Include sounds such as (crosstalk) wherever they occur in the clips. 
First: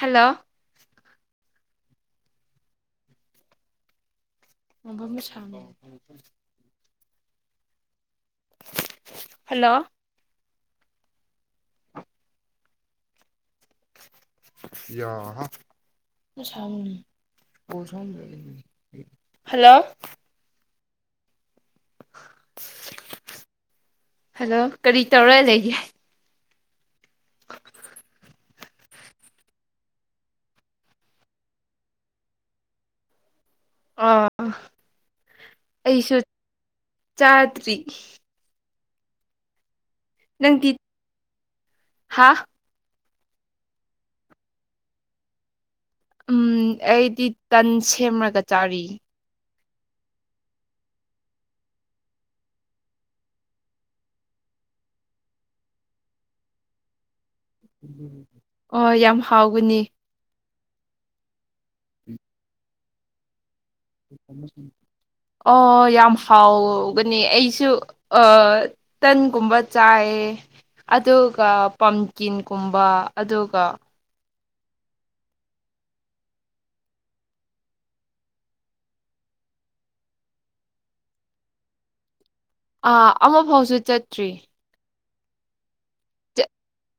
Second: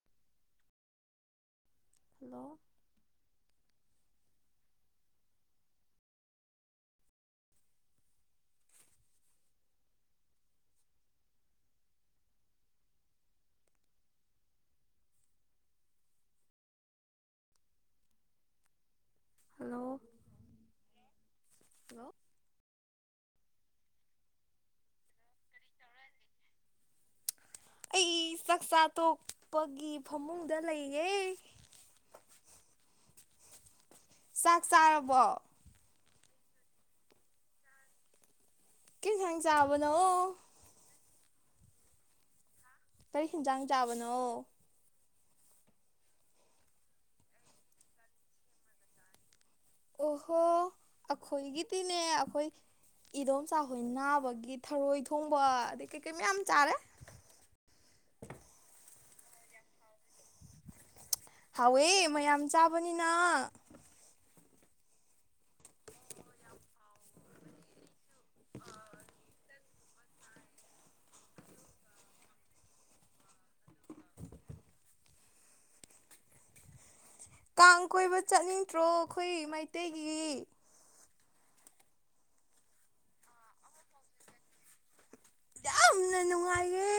Hello hello ꯃꯕ ꯃꯁꯅ hello ꯌꯥ ꯍꯜꯂꯣ ꯍꯜꯂꯣ ꯍꯜꯂꯣ ꯀꯔꯤ ꯇꯧꯔ ꯂꯩꯒꯦ ꯑꯩ ꯆꯥꯛꯆꯥꯥ ꯇꯣꯛꯄꯒꯤ ꯐꯃꯨꯡꯗ ꯂꯩꯌꯦ ꯑꯣ ꯆꯥꯛ ꯆꯥꯔꯕꯣ ꯑꯩꯁꯨ ꯆꯥꯗ꯭ꯔꯤ ꯀꯩ ꯏꯟꯁꯥꯡ ꯆꯥꯕꯅꯣ ꯅꯪꯗꯤ ꯍꯥ ꯀꯔꯤ ꯌꯦꯟꯖꯥꯡ ꯆꯥꯕꯅꯣ ꯎꯝ ꯑꯩꯗꯤ ꯇꯟ ꯁꯦꯝꯔꯒ ꯆꯥꯔꯤ ꯑꯣꯍꯣ ꯑꯩꯈꯣꯏꯒꯤꯗꯤꯅꯦ ꯑꯩꯈꯣꯏ ꯏꯗꯣꯝꯆꯥꯍꯣꯏ ꯅꯥꯕꯒꯤ ꯊꯔꯣꯏ ꯊꯣꯡꯕ ꯑꯗꯩ ꯀꯩꯀꯩ ꯃꯌꯥꯝ ꯆꯥꯔꯦ ꯑꯣ ꯌꯥꯝ ꯍꯥꯎꯒꯅꯤ ꯍꯥꯎꯋꯦ ꯃꯌꯥꯝ ꯆꯥꯕꯅꯤꯅ ꯑꯣ ꯌꯥꯝ ꯍꯥꯎꯒꯅꯤ ꯑꯩꯁꯨ ꯑ ꯇꯟꯒꯨꯝꯕ ꯆꯥꯏ ꯑꯗꯨꯒ ꯄꯝꯀꯤꯟꯒꯨꯝꯕ ꯑꯗꯨꯒ ꯀꯥꯡ ꯀꯣꯏꯕ ꯆꯠꯅꯤꯡꯗ꯭ꯔꯣ ꯑꯩꯈꯣꯏ ꯃꯩꯇꯩꯒꯤ ꯑꯥ ꯑꯃꯐꯥꯎꯁꯨ ꯆꯠꯇ꯭ꯔꯤ ꯌꯥꯝꯅ ꯅꯨꯡꯉꯥꯏꯌꯦ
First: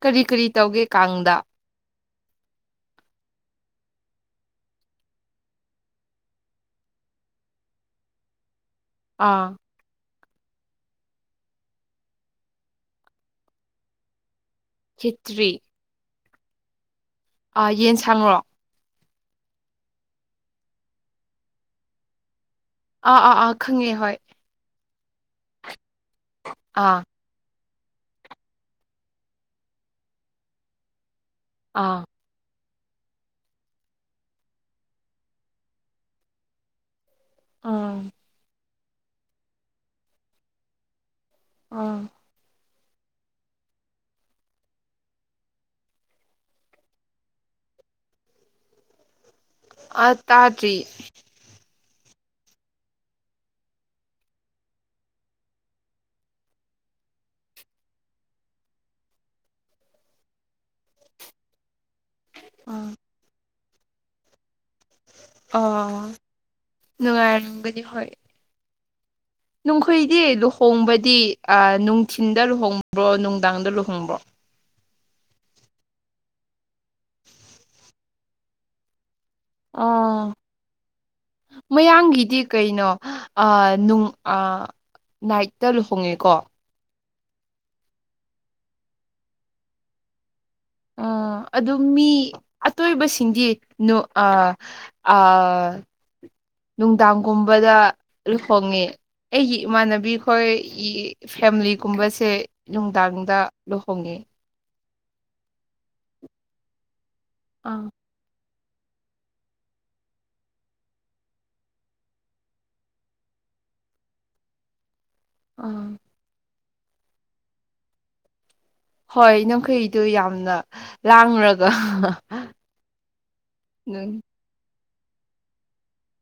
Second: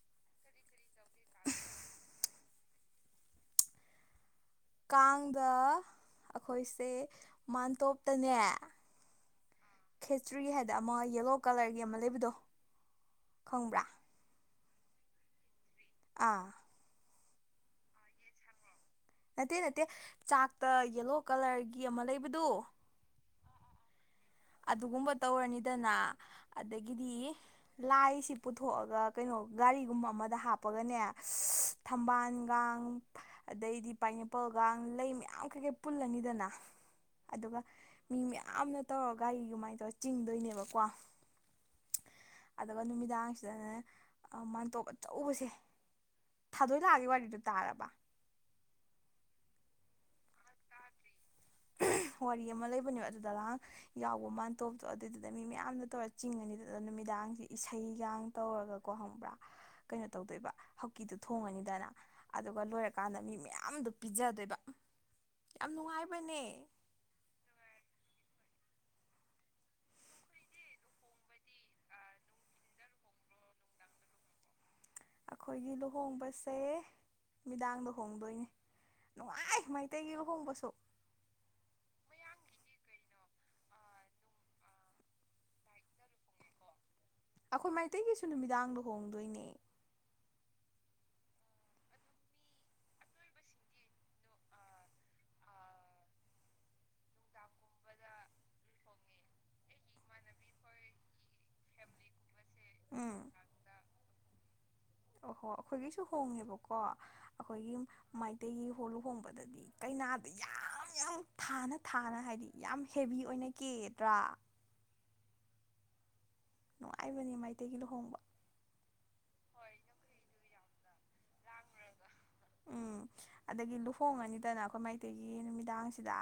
ꯀꯔꯤ ꯀꯔꯤ ꯇꯧꯒꯦ ꯀꯥꯡꯗ ꯀꯥꯡꯗ ꯑꯩꯈꯣꯏꯁꯦ ꯃꯥꯟꯇꯣꯞꯇꯅꯦ ꯑꯥ ꯈꯦꯆꯔꯤ ꯍꯥꯏꯗꯅ ꯑꯃ ꯌꯦꯂꯣ ꯀꯂꯔꯒꯤ ꯑꯃ ꯂꯩꯕꯗꯣ ꯈꯪꯕ꯭ꯔꯥ ꯈꯦꯇ꯭ꯔꯤ ꯑꯥ ꯑꯥ ꯌꯦꯟꯁꯥꯡꯔ‌ꯣ ꯅꯠꯇꯦ ꯅꯠꯇꯦ ꯆꯥꯛꯇ ꯌꯦꯂꯣ ꯀꯂꯔꯒꯤ ꯑꯃ ꯂꯩꯕꯗꯨ ꯑꯥ ꯑꯥ ꯑꯥ ꯈꯪꯉꯦ ꯍꯣꯏ ꯑꯗꯨꯒꯨꯝꯕ ꯇꯧꯔꯅꯤꯗꯅ ꯑꯥ ꯑꯗꯒꯤꯗꯤ ꯂꯥꯏꯁꯤ ꯄꯨꯊꯣꯛꯑꯒ ꯀꯩꯅꯣ ꯒꯥꯔꯤꯒꯨꯝꯕ ꯑꯃꯗ ꯍꯥꯞꯄꯒꯅꯦ ꯑꯁ ꯑꯥ ꯊꯝꯕꯥꯜ ꯒꯥꯡ ꯑꯗꯩꯗꯤ ꯄꯥꯏꯅꯦꯄꯜꯒ ꯂꯩ ꯃꯌꯥꯝ ꯀꯩ ꯀꯩ ꯄꯨꯜꯂꯅꯤꯗꯅ ꯑꯗꯨꯒ ꯑꯥ ꯃꯤ ꯃꯌꯥꯝꯅ ꯇꯧꯔ ꯒꯥꯔꯤ ꯑꯗꯨꯃꯥꯏꯅ ꯇꯧꯔ ꯆꯤꯡꯗꯣꯏꯅꯦꯕꯀꯣ ꯑꯥ ꯑꯗꯨꯒ ꯅꯨꯃꯤꯗꯥꯡꯁꯤꯗꯅꯦ ꯃꯥꯟꯇꯣꯞ ꯑꯆꯧꯕꯁꯦ ꯊꯥꯗꯣꯏꯂꯥꯒꯤ ꯋꯥꯔꯤꯗꯨ ꯇꯥꯔꯕ ꯑ ꯇꯥꯗ꯭ꯔꯤ ꯋꯥꯔꯤ ꯑꯃ ꯂꯩꯕꯅꯦ ꯑꯗꯨꯗꯔ ꯌꯥꯎꯕ ꯃꯥꯟꯇꯣꯞꯇꯣ ꯑꯗꯨꯏꯗꯨꯗ ꯃꯤ ꯃꯌꯥꯝꯅ ꯇꯧꯔ ꯆꯤꯡꯉꯅꯤꯗꯨ ꯅꯨꯃꯤꯗꯥꯡꯁꯦ ꯏꯁꯩꯒ ꯇꯧꯔꯒ ꯀꯣ ꯈꯪꯕ꯭ꯔꯥ ꯀꯩꯅꯣ ꯇꯧꯗꯣꯏꯕ ꯍꯥꯎꯀꯤꯗꯨ ꯊꯣꯡꯉꯅꯤꯗꯅ ꯑꯗꯨꯒ ꯑꯥ ꯂꯣꯏꯔꯀꯥꯟꯗ ꯃꯤ ꯃꯌꯥꯝꯗ‌ꯣ ꯄꯤꯖꯗꯣꯏꯕ ꯌꯥꯝ ꯑꯣ ꯅꯨꯡꯉꯥꯏꯕꯅꯦ ꯅꯨꯡꯉꯥꯏꯔꯝꯒꯅꯤ ꯍꯣꯏ ꯅꯈ‌ꯣꯏꯗꯤ ꯂꯨꯍꯣꯡꯕꯗꯤ ꯑꯥ ꯅꯨꯡꯊꯤꯟꯗ ꯂꯨꯍꯣꯡꯕ꯭ꯔꯣ ꯅꯨꯡꯗꯥꯡꯗ ꯂꯨꯍꯣꯡꯕ꯭ꯔꯣ ꯑꯩꯈꯣꯏꯒꯤ ꯂꯨꯍꯣꯡꯕꯁꯦ ꯅꯨꯃꯤꯗꯥꯡꯗ ꯍꯣꯡꯗꯣꯏꯅꯦ ꯅꯨꯡꯉꯥꯏ ꯃꯩꯇꯩꯒꯤ ꯑꯥ ꯂꯨꯍꯣꯡꯕꯁꯨ ꯃꯌꯥꯡꯒꯤꯗꯤ ꯀꯩꯅꯣ ꯑꯥ ꯅꯨꯡ ꯑꯥ ꯅꯥꯏꯠꯇ ꯂꯨꯍꯣꯡꯉꯦꯀꯣ ꯑꯩꯈꯣꯏ ꯃꯩꯇꯩꯒꯤꯁꯨ ꯅꯨꯃꯤꯗꯥꯡꯗ ꯍꯣꯡꯗꯣꯏꯅꯦ ꯑ ꯑꯗꯨ ꯃꯤ ꯑꯇꯣꯏꯕꯁꯤꯡꯗꯤ ꯅ‌ꯣ ꯑ ꯑ ꯅꯨꯡꯗꯥꯡꯒꯨꯝꯕꯗ ꯂꯨ ꯍꯣꯡꯉꯦ ꯑꯩꯒꯤ ꯏꯃꯥꯟꯅꯕꯤ ꯕꯤꯈꯣꯏ ꯐꯦꯃꯤꯂꯤꯒꯨꯝꯕꯁꯦ ꯎꯝ ꯅꯨꯡꯗꯥꯡꯗ ꯂꯨꯍꯣꯡꯉꯦ ꯑꯣꯍꯣ ꯑꯩꯈꯣꯏꯒꯤꯁꯨ ꯍꯣꯡꯉꯦꯕꯀꯣ ꯑꯩꯈꯣꯏꯒꯤ ꯑꯥ ꯃꯩꯇꯩꯒꯤ ꯍꯣ ꯂꯨꯍꯣꯡꯕꯗꯗꯤ ꯀꯩꯅꯥꯗ ꯌꯥꯝ ꯌꯥꯝ ꯊꯥꯅ ꯊꯥꯅ ꯍꯥꯏꯗꯤ ꯌꯥꯝ ꯍꯦꯕꯤ ꯑꯣꯏꯅꯒꯦꯗ꯭ꯔꯥ ꯑꯥ ꯅꯨꯡꯉꯥꯏꯕꯅꯦ ꯃꯩꯇꯩꯒꯤ ꯂꯨꯍꯣꯡꯕ ꯍꯣꯏ ꯅꯝꯈꯩꯗꯨ ꯌꯥꯝꯅ ꯂꯥꯡꯔꯒ ꯎꯝ ꯑꯗꯒꯤ ꯅꯪ ꯂꯨꯍꯣꯡꯉꯅꯤ ꯇꯅ ꯑꯩꯈꯣꯏ ꯃꯩꯇꯩꯒꯤ ꯅꯨꯃꯤꯗꯥꯡꯁꯤꯗ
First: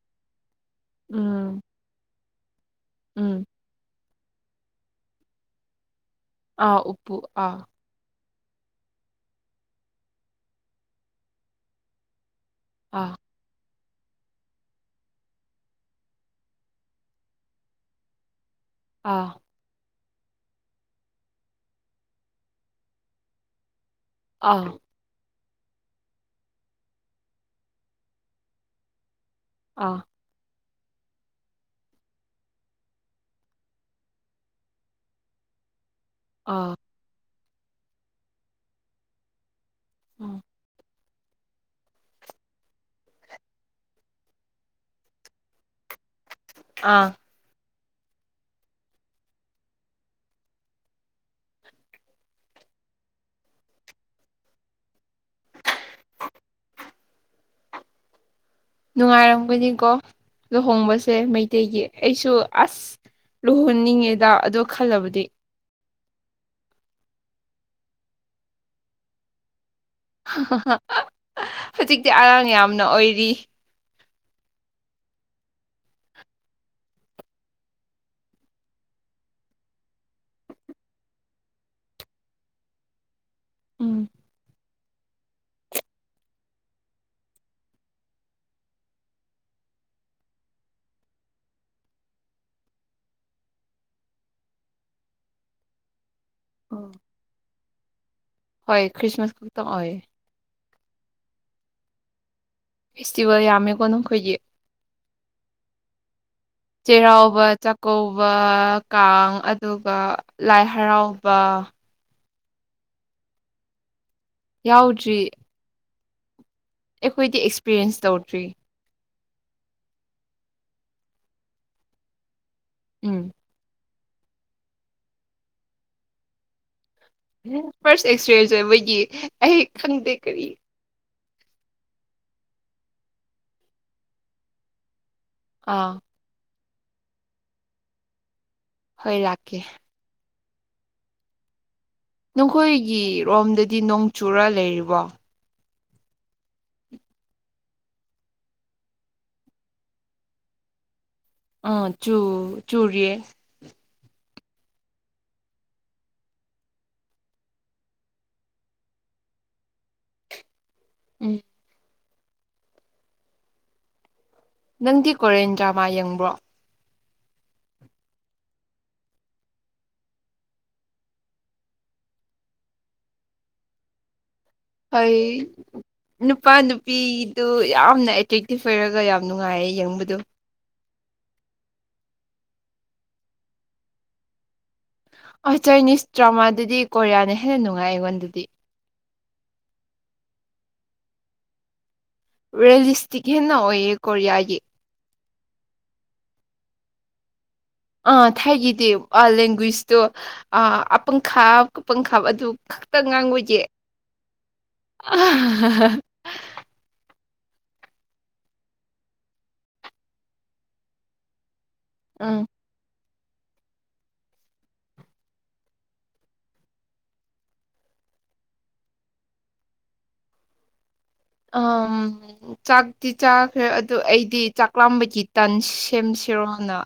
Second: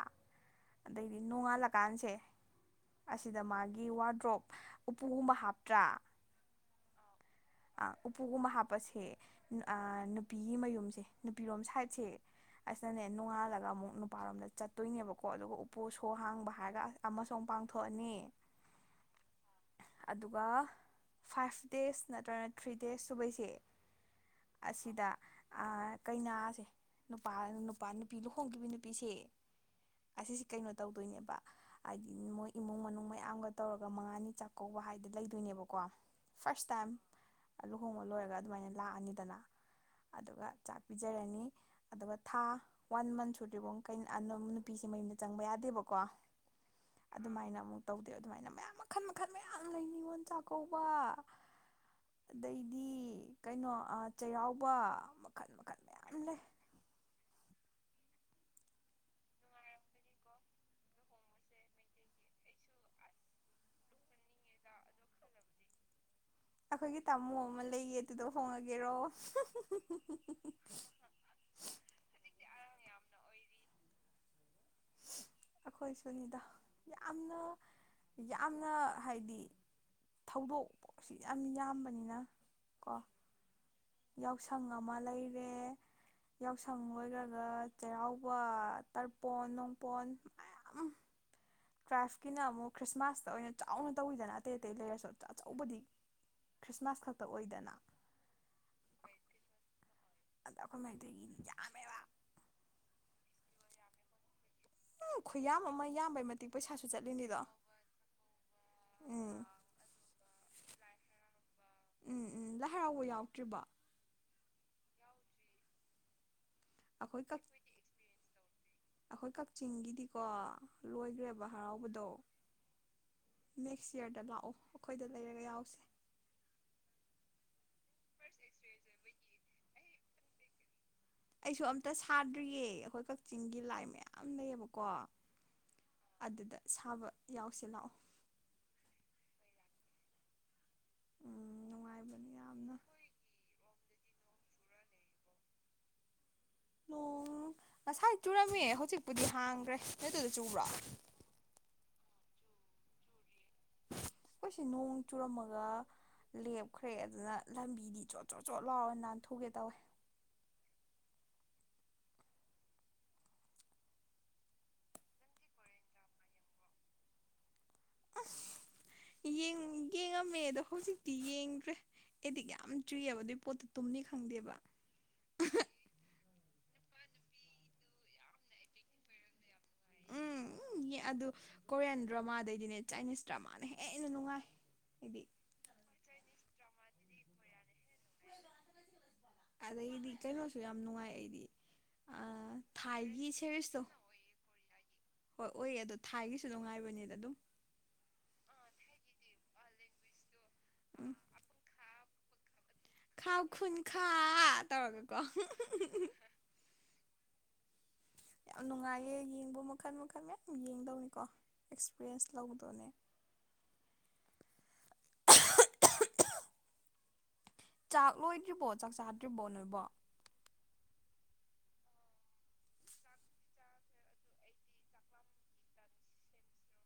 ꯑꯗꯩꯗꯤ ꯎꯝ ꯅꯣꯡꯉꯥꯜꯂꯀꯥꯟꯁꯦ ꯑꯁꯤꯗ ꯎꯝ ꯃꯥꯒꯤ ꯋꯥꯗ꯭ꯔꯣꯞ ꯎꯄꯨꯒꯨꯝ ꯑꯃ ꯍꯥꯞꯇ꯭ꯔꯥ ꯑꯥ ꯎꯄꯨ ꯑꯥ ꯎꯄꯨꯒꯨꯝꯕ ꯍꯥꯞꯄꯁꯦ ꯅꯨꯄꯤꯒꯤ ꯃꯌꯨꯝꯁꯦ ꯅꯨꯄꯤꯔꯣꯝ ꯁꯥꯏꯠꯁꯦ ꯑꯁꯅꯦ ꯑꯥ ꯅꯣꯡꯉꯥꯜꯂꯒ ꯑꯃꯨꯛ ꯅꯨꯄꯥꯔꯣꯝꯗ ꯆꯠꯇꯣꯏꯅꯦꯕꯀꯣ ꯑꯗꯨꯒ ꯎꯄꯨ ꯁꯣ ꯍꯥꯡꯕ ꯍꯥꯏꯔꯒ ꯑꯃꯁꯨ ꯑꯃꯨꯛ ꯄꯥꯡꯊꯣꯛꯑꯅꯤ ꯑꯥ ꯑꯗꯨꯒ ꯐꯥꯏꯚ ꯗꯦꯖ ꯅꯠꯇ꯭ꯔꯒꯅ ꯊ꯭ꯔꯤ ꯗꯦꯖ ꯁꯨꯕꯩꯁꯦ ꯑꯁꯤꯗ ꯀꯩꯅꯥꯁꯦ ꯅꯨꯄꯥ ꯅꯨꯄꯥ ꯅꯨꯄꯤ ꯂꯨꯍꯣꯡꯈꯤꯕ ꯅꯨꯄꯤꯁꯦ ꯑꯥ ꯑꯁꯤꯁꯤ ꯀꯩꯅꯣ ꯇꯧꯗꯣꯏꯅꯦꯕ ꯍꯥꯏꯗꯤ ꯃꯣꯏ ꯏꯃꯨꯡ ꯃꯅꯨꯡ ꯃꯌꯥꯝꯒ ꯇꯧꯔꯒ ꯃꯉꯥꯅꯤ ꯆꯥꯛꯀꯧꯕ ꯍꯥꯏꯗꯤ ꯂꯩꯗꯣꯏꯅꯦꯕꯀꯣ ꯐꯥꯔꯁ ꯑꯥ ꯇꯥꯏꯝ ꯂꯨꯍꯣꯡꯕ ꯂꯣꯏꯔꯒ ꯑꯗꯨꯃꯥꯏꯅ ꯂꯥꯛꯑꯅꯤꯗꯅ ꯎꯝ ꯑꯗꯨꯒ ꯆꯥꯛ ꯄꯤꯖꯔꯅꯤ ꯑꯗꯨꯒ ꯊꯥ ꯋꯥꯟ ꯃꯟ ꯁꯨꯗ꯭ꯔꯤꯐꯣ ꯀ ꯅꯨꯄꯤꯁꯦ ꯃꯌꯨꯝꯗ ꯆꯪꯕ ꯌꯥꯗꯦꯕꯀꯣ ꯑꯥ ꯑꯗꯨꯃꯥꯏꯅ ꯑꯃꯨꯛ ꯇꯧꯗꯦ ꯑꯗꯨꯃꯥꯏꯅ ꯃꯌꯥꯝ ꯃꯈꯜ ꯃꯈꯜ ꯃꯌꯥꯝ ꯂꯩ ꯅꯤꯉꯣꯜ ꯆꯥꯛꯀꯧꯕ ꯑꯗꯩꯗꯤ ꯀꯩꯅꯣ ꯆꯩꯔꯥꯎꯕ ꯃꯈꯜ ꯃꯈꯜ ꯃꯌꯥꯝ ꯂꯩ ꯅꯨꯡꯉꯥꯏꯔꯝꯒꯅꯤꯀꯣ ꯂꯨꯍꯣꯡꯕꯁꯦ ꯃꯩꯇꯩꯒꯤ ꯑꯩꯁꯨ ꯑꯁ ꯂꯨꯍꯣꯡꯅꯤꯡꯉꯦꯗ ꯑꯗꯣ ꯈꯜꯂꯕꯗꯤ ꯑꯩꯈꯣꯏꯒꯤ ꯇꯥꯃꯣ ꯑꯃ ꯂꯩꯌꯦ ꯑꯗꯨꯗꯣ ꯍꯣꯡꯉꯒꯦꯔꯣ ꯍꯧꯖꯤꯛꯇꯤ ꯑꯉꯥꯡ ꯌꯥꯝꯅ ꯑꯣꯏꯔꯤ ꯑꯩꯈꯣꯏꯁꯨꯅꯤꯗ ꯌꯥꯝꯅ ꯌꯥꯝꯅ ꯍꯥꯏꯗꯤ ꯊꯧꯗꯣꯛꯄꯁꯤ ꯌꯥꯝ ꯌꯥꯝꯕꯅꯤꯅ ꯀꯣ ꯎꯝ ꯌꯥꯎꯁꯪ ꯑꯃ ꯂꯩꯔꯦ ꯌꯥꯎꯁꯪ ꯂꯣꯏꯔꯒ ꯆꯩꯔꯥꯎꯕ ꯇꯔꯄꯣꯟ ꯅꯨꯡꯄꯣꯟ ꯃꯌꯥꯝ ꯇ꯭ꯔꯥꯏꯐꯀꯤꯅ ꯑꯃꯨꯛ ꯈ꯭ꯔꯤꯁꯃꯥꯁꯇ ꯑꯣꯏꯅ ꯆꯥꯎꯅ ꯇꯧꯋꯤꯗꯅ ꯑꯇꯩ ꯑꯇꯩ ꯂꯩꯔꯁꯨ ꯑꯆꯧꯕꯗꯤ ꯑꯣ ꯈ꯭ꯔꯤꯁꯃꯥꯁ ꯈꯛꯇ ꯑꯣꯏꯗꯅ ꯍꯣꯏ ꯈ꯭ꯔꯤꯁꯃꯥꯁ ꯈꯨꯛꯇ ꯑꯣꯏ ꯑꯗ ꯑꯩꯈꯣꯏ ꯃꯩꯇꯩꯒꯤꯗꯤ ꯌꯥꯝꯃꯦꯕ ꯐꯦꯁꯇꯤꯚꯦꯜ ꯌꯥꯝꯃꯦꯀꯣ ꯅꯈꯣꯏꯒꯤ ꯎꯝ ꯈꯨꯌꯥꯝ ꯑꯃ ꯌꯥꯝꯕꯩ ꯃꯇꯤꯛ ꯄꯩꯁꯥꯁꯨ ꯆꯠꯂꯤꯅꯤꯗꯣ ꯆꯩꯔꯥꯎꯕ ꯆꯥꯛꯀꯧꯕ ꯀꯥꯡ ꯎꯝ ꯑꯗꯨꯒ ꯂꯥꯏ ꯍꯔꯥꯎꯕ ꯎꯝ ꯎꯝ ꯂꯥꯏ ꯍꯔꯥꯎꯕ ꯌꯥꯎꯛꯇ꯭ꯔꯤꯕ ꯌꯥꯎꯗ꯭ꯔꯤ ꯑꯩꯈꯣꯏ ꯑꯩꯈꯣꯏꯗꯤ ꯀꯛ ꯑꯦꯛꯁꯄꯤꯔꯤꯌꯦꯟꯁ ꯇꯧꯗ꯭ꯔꯤ ꯑꯩꯈꯣꯏ ꯀꯛꯆꯤꯡꯒꯤꯗꯤꯀꯣ ꯂꯣꯏꯈ꯭ꯔꯦꯕ ꯍꯔꯥꯎꯕꯗꯣ ꯎꯝ ꯅꯦꯛꯁ ꯏꯌꯔꯗ ꯂꯥꯛꯑꯣ ꯑꯩꯈꯣꯏꯗ ꯂꯩꯔꯒ ꯌꯥꯎꯁꯦ ꯎ ꯐꯥꯔꯁ ꯑꯦꯛꯁꯔꯦꯁꯦ ꯃꯣꯏꯒꯤ ꯑꯩ ꯈꯪꯗꯦ ꯀꯔꯤ ꯑꯩꯁꯨ ꯑꯝꯇ ꯁꯥꯗ꯭ꯔꯤꯌꯦ ꯑꯩꯈꯣꯏ ꯀꯛꯆꯤꯡꯒꯤ ꯂꯥꯏ ꯃꯌꯥꯝ ꯂꯩꯌꯦꯕꯀꯣ ꯑꯥ ꯑꯗꯨꯗ ꯁꯥꯕ ꯌꯥꯎꯁꯦ ꯂꯥꯛꯑꯣ ꯍꯣꯏ ꯂꯥꯛꯀꯦ ꯎꯝ ꯅꯨꯡꯉꯥꯏꯕꯅꯤ ꯌꯥꯝꯅ ꯅꯈꯣꯏꯒꯤ ꯔꯣꯝꯗꯗꯤ ꯅꯣꯡꯆꯨꯔ ꯂꯩꯔꯤꯕꯣ ꯅꯣꯡ ꯉꯁꯥꯏ ꯆꯨꯔꯝꯃꯦ ꯍꯧꯖꯤꯛꯄꯨꯗꯤ ꯍꯥꯡꯈ꯭ꯔꯦ ꯅꯣꯏꯗꯨꯗ ꯆꯨꯕ꯭ꯔꯣ ꯑ ꯆꯨ ꯆꯨꯔꯤꯌꯦ ꯑꯩꯈꯣꯏꯁꯤ ꯅꯣꯡ ꯆꯨꯔꯝꯃꯒ ꯂꯦꯞꯈ꯭ꯔꯦ ꯑꯗꯨꯅ ꯂꯝꯕꯤꯗꯤ ꯆꯣꯠ ꯆꯣꯠ ꯆꯣꯠ ꯂꯥꯎꯔ ꯅꯥꯟꯊꯨꯒꯦ ꯇꯧꯋꯦ ꯎꯝ ꯅꯪꯗꯤ ꯀꯣꯔꯦꯟ ꯗ꯭ꯔꯃꯥ ꯌꯦꯡꯕ꯭ꯔꯣ ꯑꯁ ꯌꯦꯡ ꯌꯦꯡꯉꯝꯃꯦ ꯑꯗꯣ ꯍꯧꯖꯤꯛꯇꯤ ꯌꯦꯡꯗ꯭ꯔꯦ ꯑꯩꯗꯤꯛ ꯌꯥꯝ ꯆꯨꯏꯌꯦꯕ ꯑꯗꯨꯏ ꯄꯣꯠꯇꯨ ꯇꯨꯝꯅꯤ ꯈꯪꯗꯦꯕ ꯑꯩ ꯅꯨꯄꯥ ꯅꯨꯄꯤꯗꯨ ꯌꯥꯝꯅ ꯑꯦꯇ꯭ꯔꯦꯛꯇꯤꯞ ꯑꯣꯏꯔꯒ ꯌꯥꯝ ꯅꯨꯡꯉꯥꯏꯌꯦ ꯌꯦꯡꯕꯗꯨ ꯎꯝ ꯎ ꯑꯗꯨ ꯀꯣꯔꯤꯌꯥꯟ ꯗ꯭ꯔꯃꯥꯗꯩꯗꯤꯅꯦ ꯆꯥꯏꯅꯤꯁ ꯗ꯭ꯔꯃꯥꯅ ꯍꯦꯟꯅ ꯅꯨꯡꯉꯥꯏ ꯑꯩꯗꯤ ꯑ ꯆꯥꯏꯅꯤꯁ ꯗ꯭ꯔꯃꯥꯗꯨꯗꯤ ꯀꯣꯔꯤꯌꯥꯅ ꯍꯦꯟꯅ ꯅꯨꯡꯉꯥꯏ ꯑꯩꯉꯣꯟꯗꯗꯤ ꯑꯗꯩꯗꯤ ꯀꯩꯅꯣꯁꯨ ꯌꯥꯝ ꯅꯨꯡꯉꯥꯏ ꯑꯩꯗꯤ ꯔꯦꯂꯤꯁꯇꯤꯛ ꯊꯥꯏꯒꯤ ꯍꯦꯟꯅ ꯁꯦꯔꯤꯁꯇꯣ ꯑꯣꯏꯌꯦ ꯀꯣꯔꯤꯌꯥꯒꯤ ꯍꯣꯏ ꯑꯣꯏꯌꯦ ꯑꯗꯣ ꯊꯥꯏꯒꯤꯁꯨ ꯅꯨꯡꯉꯥꯏꯕꯅꯦꯗ ꯑꯗꯨꯝ ꯑꯥ ꯊꯥꯏꯒꯤꯗꯤ ꯂꯦꯡꯒ꯭ꯋꯦꯖꯇꯣ ꯎꯝ ꯑꯄꯪꯈꯥ ꯄꯪꯈꯥꯕ ꯑꯗꯨ ꯈꯥꯎ ꯉꯥꯡꯕꯒꯤ ꯈꯨꯟ ꯈꯥ ꯇꯧꯔꯒꯀꯣ (unintelligible) ꯌꯥꯝ ꯅꯨꯡꯉꯥꯏꯌꯦ ꯌꯦꯡꯕ ꯃꯈꯜ ꯃꯈꯜ ꯃꯌꯥꯝ ꯌꯦꯡꯗꯧꯅꯤꯀꯣ ꯑꯦꯛꯁꯄꯤꯔꯤꯌꯦꯟꯁ ꯎꯝ ꯂꯧꯗꯧꯅꯦ ꯆꯥꯛ ꯂꯣꯏꯗ꯭ꯔꯤꯕꯣ ꯆꯥꯛ ꯆꯥꯗ꯭ꯔꯤꯕꯣ ꯅꯣꯏꯕꯣ ꯑꯝ ꯆꯥꯛꯇꯤ ꯆꯥꯈ꯭ꯔꯦ ꯑꯗꯨ ꯑꯩꯗꯤ ꯆꯥꯛ ꯂꯥꯝꯕꯒꯤ ꯇꯟ ꯁꯦꯝꯁꯤꯔꯣꯅ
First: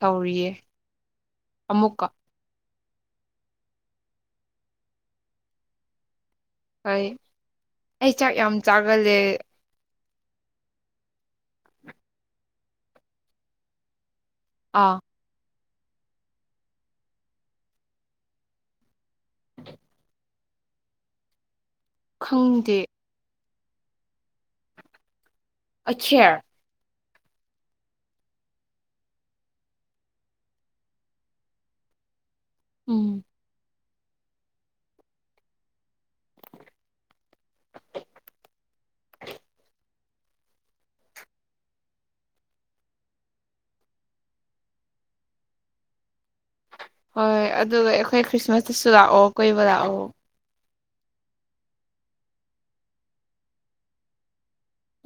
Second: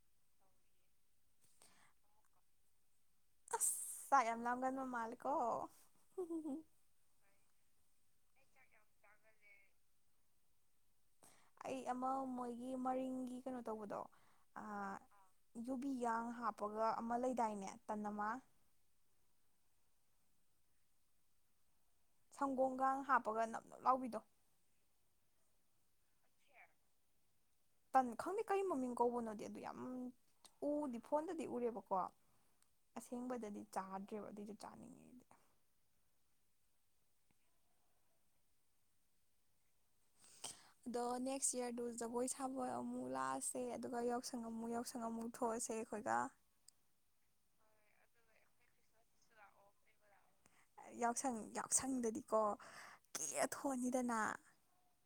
ꯇꯧꯔꯤꯌꯦ ꯑꯃꯨꯛꯀ ꯑꯁ ꯆꯥꯛ ꯂꯥꯝꯒꯟꯕ ꯃꯥꯜꯂꯤꯀꯣ꯫ ꯍꯣꯏ ꯑꯩ ꯆꯥꯛ ꯌꯥꯝ ꯆꯥꯒꯜꯂꯦ꯫ ꯑꯩ ꯑꯃ ꯃꯣꯏꯒꯤ ꯃꯔꯤꯡꯒꯤ ꯀꯩꯅꯣ ꯇꯧꯕꯗꯣ ꯑꯥ ꯌꯨꯕꯤꯒꯥꯡ ꯍꯥꯞꯄꯒ ꯑꯃ ꯂꯩꯗꯥꯏꯅꯦ ꯇꯟ ꯑꯃ꯫ (inaudible) ꯈꯪꯗꯦ ꯁꯪꯒꯣꯝꯒꯥꯡ ꯍꯥꯞꯄꯒ ꯅꯞ ꯅꯞ ꯂꯥꯎꯕꯤꯗꯣ ꯑꯠꯁꯦꯔ ꯇꯟ ꯈꯪꯗꯦ ꯀꯩ ꯃꯃꯤꯡ ꯀꯧꯕꯅꯣꯗꯤ ꯑꯗꯨ ꯌꯥꯝ ꯎꯗꯤ ꯐꯣꯟꯗꯗꯤ ꯎꯔꯦꯕꯀꯣ꯫ ꯎꯝ ꯑꯁꯦꯡꯕꯗꯗꯤ ꯆꯥꯗꯔ꯭ꯤꯌꯦꯕ ꯑꯗꯨꯏꯗꯨ ꯆꯥꯅꯤꯡꯉꯦ ꯑꯩꯗꯤ (inaudible) ꯑꯗꯣ ꯅꯦꯛꯁ ꯌꯥꯔꯗꯨ ꯖꯒꯣꯏ ꯁꯥꯕ ꯑꯃꯨꯛ ꯂꯥꯛꯑꯁꯦ ꯑꯗꯨꯒ ꯌꯥꯎꯁꯪ ꯑꯃꯨꯛ ꯌꯥꯎꯁꯪ ꯑꯃꯨꯛ ꯊꯣꯛꯑꯁꯦ ꯑꯩꯈꯣꯏꯒ ꯍꯣꯏ ꯑꯗꯨꯒ ꯑꯩꯈꯣꯏ ꯈ꯭ꯔꯤꯁꯃꯥꯁꯇꯁꯨ ꯂꯥꯛꯑꯣ ꯀꯣꯏꯕ ꯂꯥꯛꯑꯣ ꯌꯥꯎꯁꯪ ꯌꯥꯎꯁꯪꯗꯗꯤꯀꯣ ꯀꯦꯔ ꯊꯣꯟꯑꯅꯤꯗꯅ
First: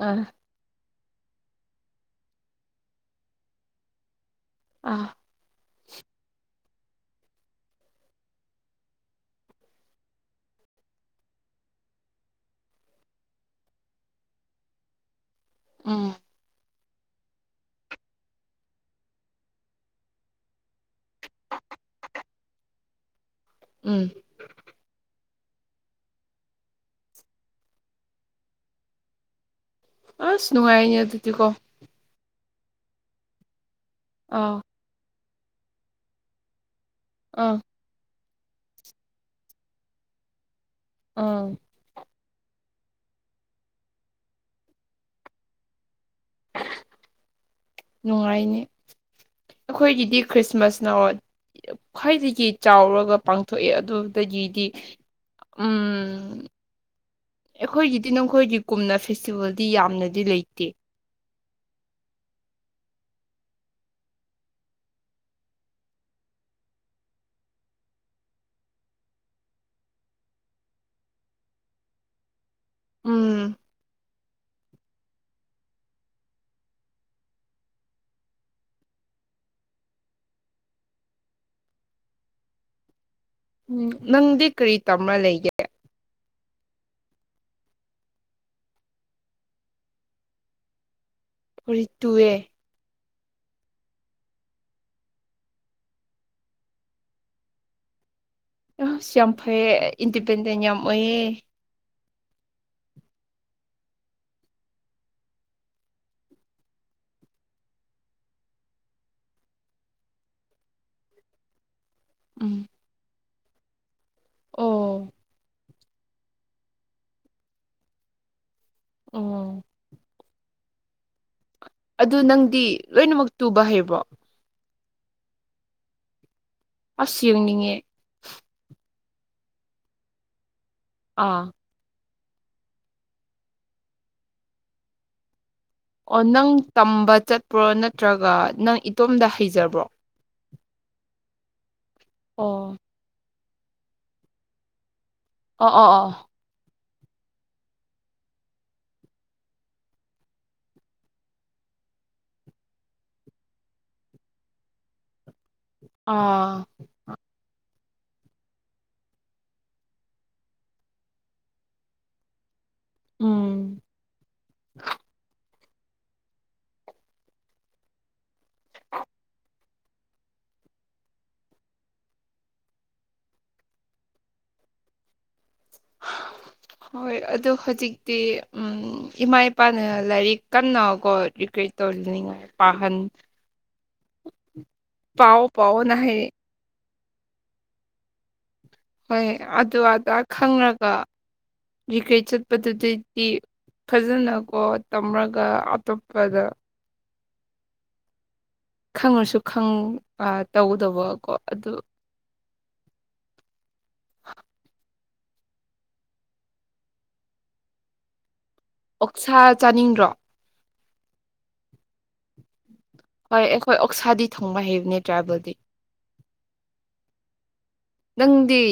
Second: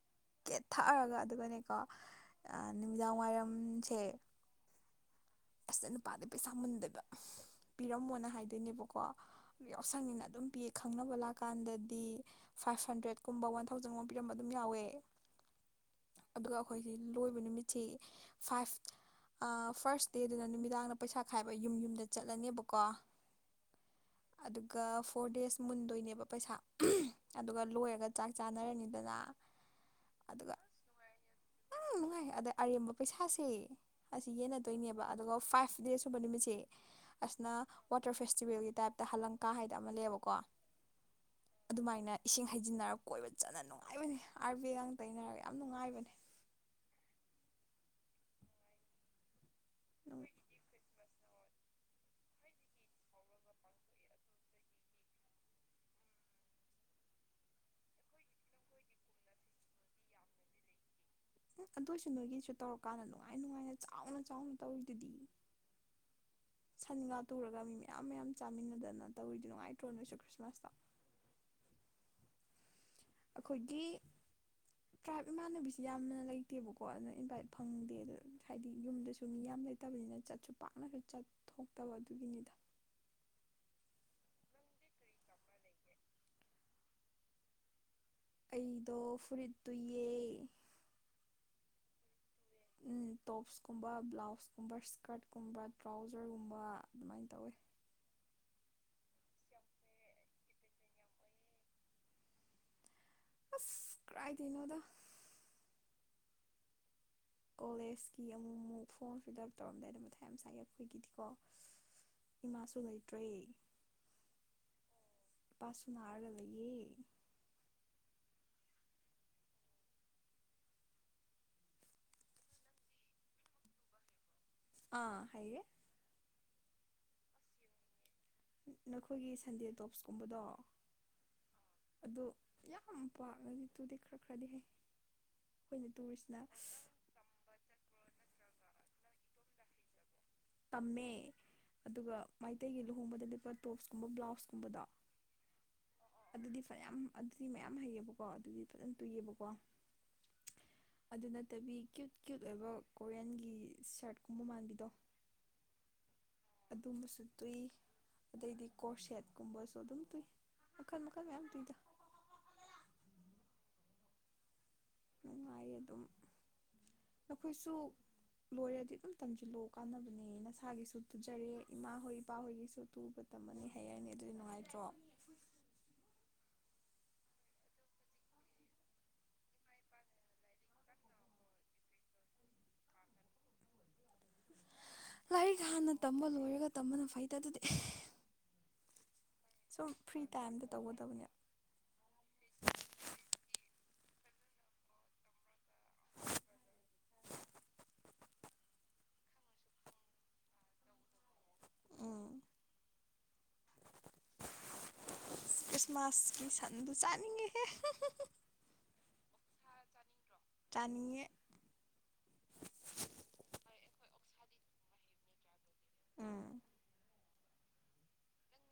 ꯑꯥ ꯀꯦꯊꯔꯒ ꯑꯗꯨꯒꯅꯦꯀꯣ ꯅꯨꯃꯤꯗꯥꯡꯋꯥꯏꯔꯝꯁꯦ ꯑꯥ ꯑꯁ ꯅꯨꯄꯥꯗꯩ ꯄꯩꯁꯥ ꯃꯨꯟꯗꯣꯏꯕ ꯄꯤꯔꯝꯃꯣꯅ ꯍꯥꯏꯗꯣꯏꯅꯦꯕꯀꯣ ꯌꯥꯎꯁꯪꯅꯤꯅ ꯑꯗꯨꯝ ꯄꯤꯌꯦ ꯈꯪꯅꯕ ꯂꯥꯛꯀꯥꯟꯗꯗꯤ ꯐꯥꯏꯚ ꯍꯟꯗ꯭ꯔꯦꯠꯀꯨꯝꯕ ꯋꯥꯟ ꯊꯥꯎꯖꯟꯒꯨꯝꯕ ꯄꯤꯔꯝꯕ ꯑꯗꯨꯝ ꯌꯥꯎꯋꯦ ꯎꯝ ꯑꯗꯨꯒ ꯑꯩꯈꯣꯏꯁꯤ ꯂꯣꯏꯕ ꯅꯨꯃꯤꯠꯁꯤ ꯐꯥꯏꯚ ꯑꯥ ꯐꯥꯔꯁ ꯇꯦꯗꯅ ꯅꯨꯃꯤꯗꯥꯡꯅ ꯄꯩꯁꯥ ꯈꯥꯏꯕ ꯌꯨꯝ ꯌꯨꯝꯗ ꯆꯠꯂꯅꯦꯕꯀꯣ ꯎꯝ ꯑꯗꯨꯒ ꯐꯣꯔ ꯗꯦꯖ ꯃꯨꯟꯗꯣꯏꯅꯦꯕ ꯄꯩꯁꯥ ꯑꯗꯨꯒ ꯂꯣꯏꯔꯒ ꯆꯥꯛ ꯆꯥꯅꯔꯅꯤꯗꯅ ꯑꯁ ꯑꯗꯨꯒ ꯅꯨꯡꯉꯥꯏꯔꯤꯅꯦ ꯑꯗꯨꯗꯤꯀꯣ ꯌꯥꯝ ꯅꯨꯡꯉꯥꯏ ꯑꯗ ꯑꯔꯦꯝꯕ ꯄꯩꯁꯥꯁꯦ ꯑꯁꯤ ꯑꯥ ꯌꯦꯟꯅꯗꯣꯏꯅꯦꯕ ꯑꯗꯨꯒ ꯐꯥꯏꯐ ꯗꯦ ꯁꯨꯕ ꯅꯨꯃꯤꯠꯁꯤ ꯑꯁꯅ ꯑꯥ ꯋꯥꯇꯔ ꯐꯦꯁꯇꯤꯕꯦꯜꯒꯤ ꯇꯥꯏꯞꯇ ꯍꯂꯪꯀꯥ ꯍꯥꯏꯗ ꯑꯃ ꯂꯩꯌꯦꯕꯀꯣ ꯑꯥ ꯑꯗꯨꯃꯥꯏꯅ ꯏꯁꯤꯡ ꯍꯩꯖꯤꯟꯅꯔꯒ ꯀꯣꯏꯕ ꯆꯠꯅ ꯅꯨꯡꯉꯥꯏꯕꯅꯤ ꯑꯥꯔ ꯕꯤꯒ ꯇꯩꯅꯔꯒ ꯌꯥꯝ ꯅꯨꯡꯉꯥꯏꯕꯅꯦ ꯅꯨꯡꯉꯥꯏꯅꯤ ꯎꯝ ꯑꯩꯈꯣꯏꯒꯤꯗꯤ ꯈ꯭ꯔꯤꯁꯃꯥꯁꯅ ꯈ꯭ꯋꯥꯏꯗꯒꯤ ꯆꯥꯎꯔꯒ ꯄꯥꯡꯊꯣꯛꯑꯦ ꯑꯗꯨꯗꯒꯤꯗꯤ ꯎꯝ ꯑꯩꯈꯣꯏꯒꯤꯗꯤ ꯅꯈꯣꯏꯒꯤ ꯀꯨꯝꯅ ꯐꯦꯁꯇꯤꯚꯦꯜꯗꯤ ꯌꯥꯝꯅꯗꯤ ꯂꯩꯇꯦ ꯑꯗꯨꯏꯁꯨ ꯅꯣꯏꯒꯤꯁꯨ ꯇꯧꯔꯀꯥꯟꯗ ꯅꯨꯡꯉꯥꯏ ꯅꯨꯡꯉꯥꯏꯅ ꯆꯥꯎꯅ ꯆꯥꯎꯅ ꯇꯧꯔꯤꯗꯨꯗꯤ ꯁꯟꯒꯥ ꯇꯨꯔꯒ ꯃꯤ ꯃꯌꯥꯝ ꯃꯌꯥꯝ ꯆꯥꯃꯤꯟꯅꯗꯅ ꯇꯧꯔꯤꯗꯤ ꯉꯥꯏꯇ꯭ꯔꯣ ꯅꯣꯏꯁꯨ ꯈ꯭ꯔꯤꯁꯃꯥꯁꯇꯣ ꯎꯝ ꯑꯩꯈꯣꯏꯒꯤ ꯇ꯭ꯔꯥꯏꯞ ꯏꯃꯥꯟꯅꯕꯤꯁꯤ ꯌꯥꯝꯅ ꯂꯩꯇꯦꯕꯀꯣ ꯑꯗꯨꯅ ꯏꯟꯚꯥꯏꯠ ꯐꯪꯗꯦ ꯑ ꯍꯥꯏꯗꯤ ꯌꯨꯝꯗꯁꯨ ꯃꯤ ꯌꯥꯝ ꯂꯩ ꯇꯕꯅꯤꯅ ꯆꯠꯁꯨ ꯄꯥꯛꯅꯁꯨ ꯆꯠꯊꯣꯛꯇꯕ ꯑꯗꯨꯒꯤꯅꯤꯗ ꯎꯝ ꯅꯪꯗꯤ ꯀꯔꯤ ꯇꯝꯃ ꯂꯩꯒꯦ ꯑꯩꯗꯣ ꯐꯨꯔꯤꯠ ꯇꯨꯏꯌꯦ ꯐꯨꯔꯤꯠ ꯇꯨꯏꯌꯦ ꯑꯝ ꯇꯣꯞꯁꯀꯨꯝꯕ ꯕ꯭ꯂꯥꯎꯁꯀꯨꯝꯕ ꯏꯁ꯭ꯀꯔꯠꯀꯨꯝꯕ ꯇ꯭ꯔꯥꯎꯖꯔꯒꯨꯝꯕ ꯑꯗꯨꯃꯥꯏꯅ ꯇꯧꯋꯤ ꯑꯍꯁ ꯌꯥꯝ ꯐꯩꯌꯦ ꯏꯟꯗꯤꯄꯦꯟꯗꯦꯟ ꯌꯥꯝ ꯑꯣꯏꯌꯦ ꯑꯁ ꯀꯔꯥꯏꯗꯩꯅꯣꯗ ꯀꯣꯂꯦꯖꯀꯤ ꯑꯃꯨꯛ ꯑꯃꯨꯛ ꯐꯣꯔꯝ ꯐꯤꯜ ꯎꯞ ꯇꯧꯔꯝꯗꯥꯏꯗ ꯃꯊꯥ ꯌꯥꯝ ꯁꯥꯏꯒꯦ ꯑꯩꯈꯣꯏꯒꯤꯗꯤꯀꯣ ꯎꯝ ꯏꯃꯥꯁꯨ ꯂꯩꯇ꯭ꯔꯦ ꯑꯣ ꯏꯄꯥꯁꯨꯅ ꯅꯥꯔꯒ ꯂꯩꯌꯦ ꯎꯝ ꯑꯗꯨ ꯅꯪꯗꯤ ꯂꯣꯏꯅꯃꯛ ꯇꯨꯕ ꯍꯩꯕ꯭ꯔꯣ ꯑꯥ ꯍꯩꯌꯦ ꯑꯁ ꯌꯦꯡꯅꯤꯡꯉꯦ ꯅ ꯅꯈꯣꯏꯒꯤ ꯁꯟꯗꯦ ꯇꯣꯞꯁꯀꯨꯝꯕꯗꯣ ꯑꯥ ꯑꯗꯣ ꯌꯥꯝ ꯄꯥꯂꯖꯤ ꯇꯨꯗꯤ ꯈꯔ ꯈꯔꯗꯤ ꯍꯩ ꯑꯩꯈꯣꯏꯅ ꯑꯣ ꯇꯨꯔꯤꯁꯤꯅ ꯅꯪ ꯇꯝꯕ ꯆꯠꯄ꯭ꯔꯣ ꯅꯠꯇ꯭ꯔꯒ ꯅꯪ ꯏꯇꯣꯝꯗ ꯍꯩꯖꯕ꯭ꯔꯣ ꯇꯝꯃꯦ ꯑꯗꯨꯒ ꯑꯣ ꯃꯥꯏꯇꯩꯒꯤ ꯂꯨꯍꯣꯡꯕꯗ ꯂꯄꯥ ꯇꯣꯞꯁꯀꯨꯝꯕ ꯕ꯭ꯂꯥꯎꯁꯀꯨꯝꯕꯗꯣ ꯑꯣ ꯑꯣ ꯑꯣ ꯑꯗꯨꯗꯤ ꯐꯅꯌꯥꯝ ꯑꯗꯨꯗꯤ ꯃꯌꯥꯝ ꯍꯩꯌꯦꯕꯀꯣ ꯑꯗꯨꯗꯤ ꯐꯖꯅ ꯇꯨꯏꯌꯦꯕꯀꯣ ꯑꯗꯨ ꯅꯠꯇꯕꯤ ꯀ꯭ꯌꯨꯠ ꯀ꯭ꯌꯨꯠ ꯑꯣꯏꯕ ꯀꯣꯔꯤꯌꯥꯟꯒꯤ ꯁꯥꯔꯠꯀꯨꯝꯕ ꯃꯥꯟꯕꯤꯗꯣ ꯑꯥ ꯑꯗꯨꯝꯕꯁꯨ ꯇꯨꯏ ꯑꯗꯩꯗꯤ ꯀꯣꯔꯁꯦꯠꯀꯨꯝꯕꯁꯨ ꯑꯗꯨꯝ ꯇꯨꯏ ꯃꯈꯜ ꯃꯈꯜ ꯃꯌꯥꯝ ꯇꯨꯏꯗ ꯎꯝ ꯅꯨꯡꯉꯥꯏꯌꯦ ꯑꯗꯨꯝ ꯅꯈꯣꯏꯁꯨ ꯂꯣꯏꯔꯗꯤ ꯑꯝ ꯇꯝꯖꯤꯜꯂꯣ ꯀꯥꯟꯅꯕꯅꯦ ꯅꯁꯥꯒꯤꯁꯨ ꯇꯨꯖꯔꯦ ꯏꯃꯥ ꯍꯣꯏ ꯏꯄꯥꯍꯣꯏꯒꯤꯁꯨ ꯇꯨꯕ ꯇꯝꯃꯅꯤ ꯍꯩꯔꯅꯤ ꯑꯗꯨꯗꯤ ꯅꯨꯡꯉꯥꯏꯇ꯭ꯔꯣ ꯍ ꯍꯣꯏ ꯑꯗꯣ ꯍꯧꯖꯤꯛꯇꯤ ꯑꯝ ꯏꯃꯥ ꯏꯄꯥꯅ ꯂꯥꯏꯔꯤꯛ ꯀꯟꯅꯀꯣ ꯔꯤꯒ꯭ꯔꯦꯠ ꯇꯧꯗꯅꯤꯡꯉꯥꯏ ꯄꯍꯟ ꯄꯥꯎꯋꯣ ꯂꯥꯏꯔꯤꯛ ꯍꯥꯟꯅ ꯄꯥꯎꯋꯣꯅ ꯇꯝꯕ ꯍꯥꯏꯌꯦ ꯂꯣꯏꯔꯒ ꯇꯝꯕꯅ ꯐꯩꯗ ꯑꯗꯨꯗꯤ ꯍꯣꯏ ꯑꯗꯨ ꯁꯨꯝ ꯑꯗꯥ ꯐ꯭ꯔꯤ ꯇꯥꯏꯝꯗ ꯈꯪꯂꯒ ꯇꯧꯒꯗꯕꯅꯦ ꯔꯤꯒ꯭ꯔꯦꯠ ꯆꯠꯄꯗꯨꯗꯗꯤ ꯐꯖꯅꯀꯣ ꯇꯝꯔꯒ ꯑꯇꯣꯞꯄꯗ ꯈꯪꯂꯁꯨ ꯈꯪ ꯇꯧꯗꯕꯀꯣ ꯑꯗꯨ ꯎꯝ ꯈ꯭ꯔꯤꯁꯃꯥꯁꯀꯤ ꯁꯟꯗꯨ ꯆꯥꯅꯤꯡꯉꯦꯍꯦ ꯑꯣꯛꯁꯥ ꯆꯥꯅꯤꯡꯗ꯭ꯔꯣ ꯆꯥꯅꯤꯡꯉꯦ ꯍꯣꯏ ꯑꯩꯈꯣꯏ ꯑꯣꯛꯁꯥꯗꯤ ꯊꯣꯡꯕ ꯍꯩꯕꯅꯦ ꯇ꯭ꯔꯥꯏꯕꯦꯜꯗꯤ ꯎꯝ ꯅꯪꯗꯤ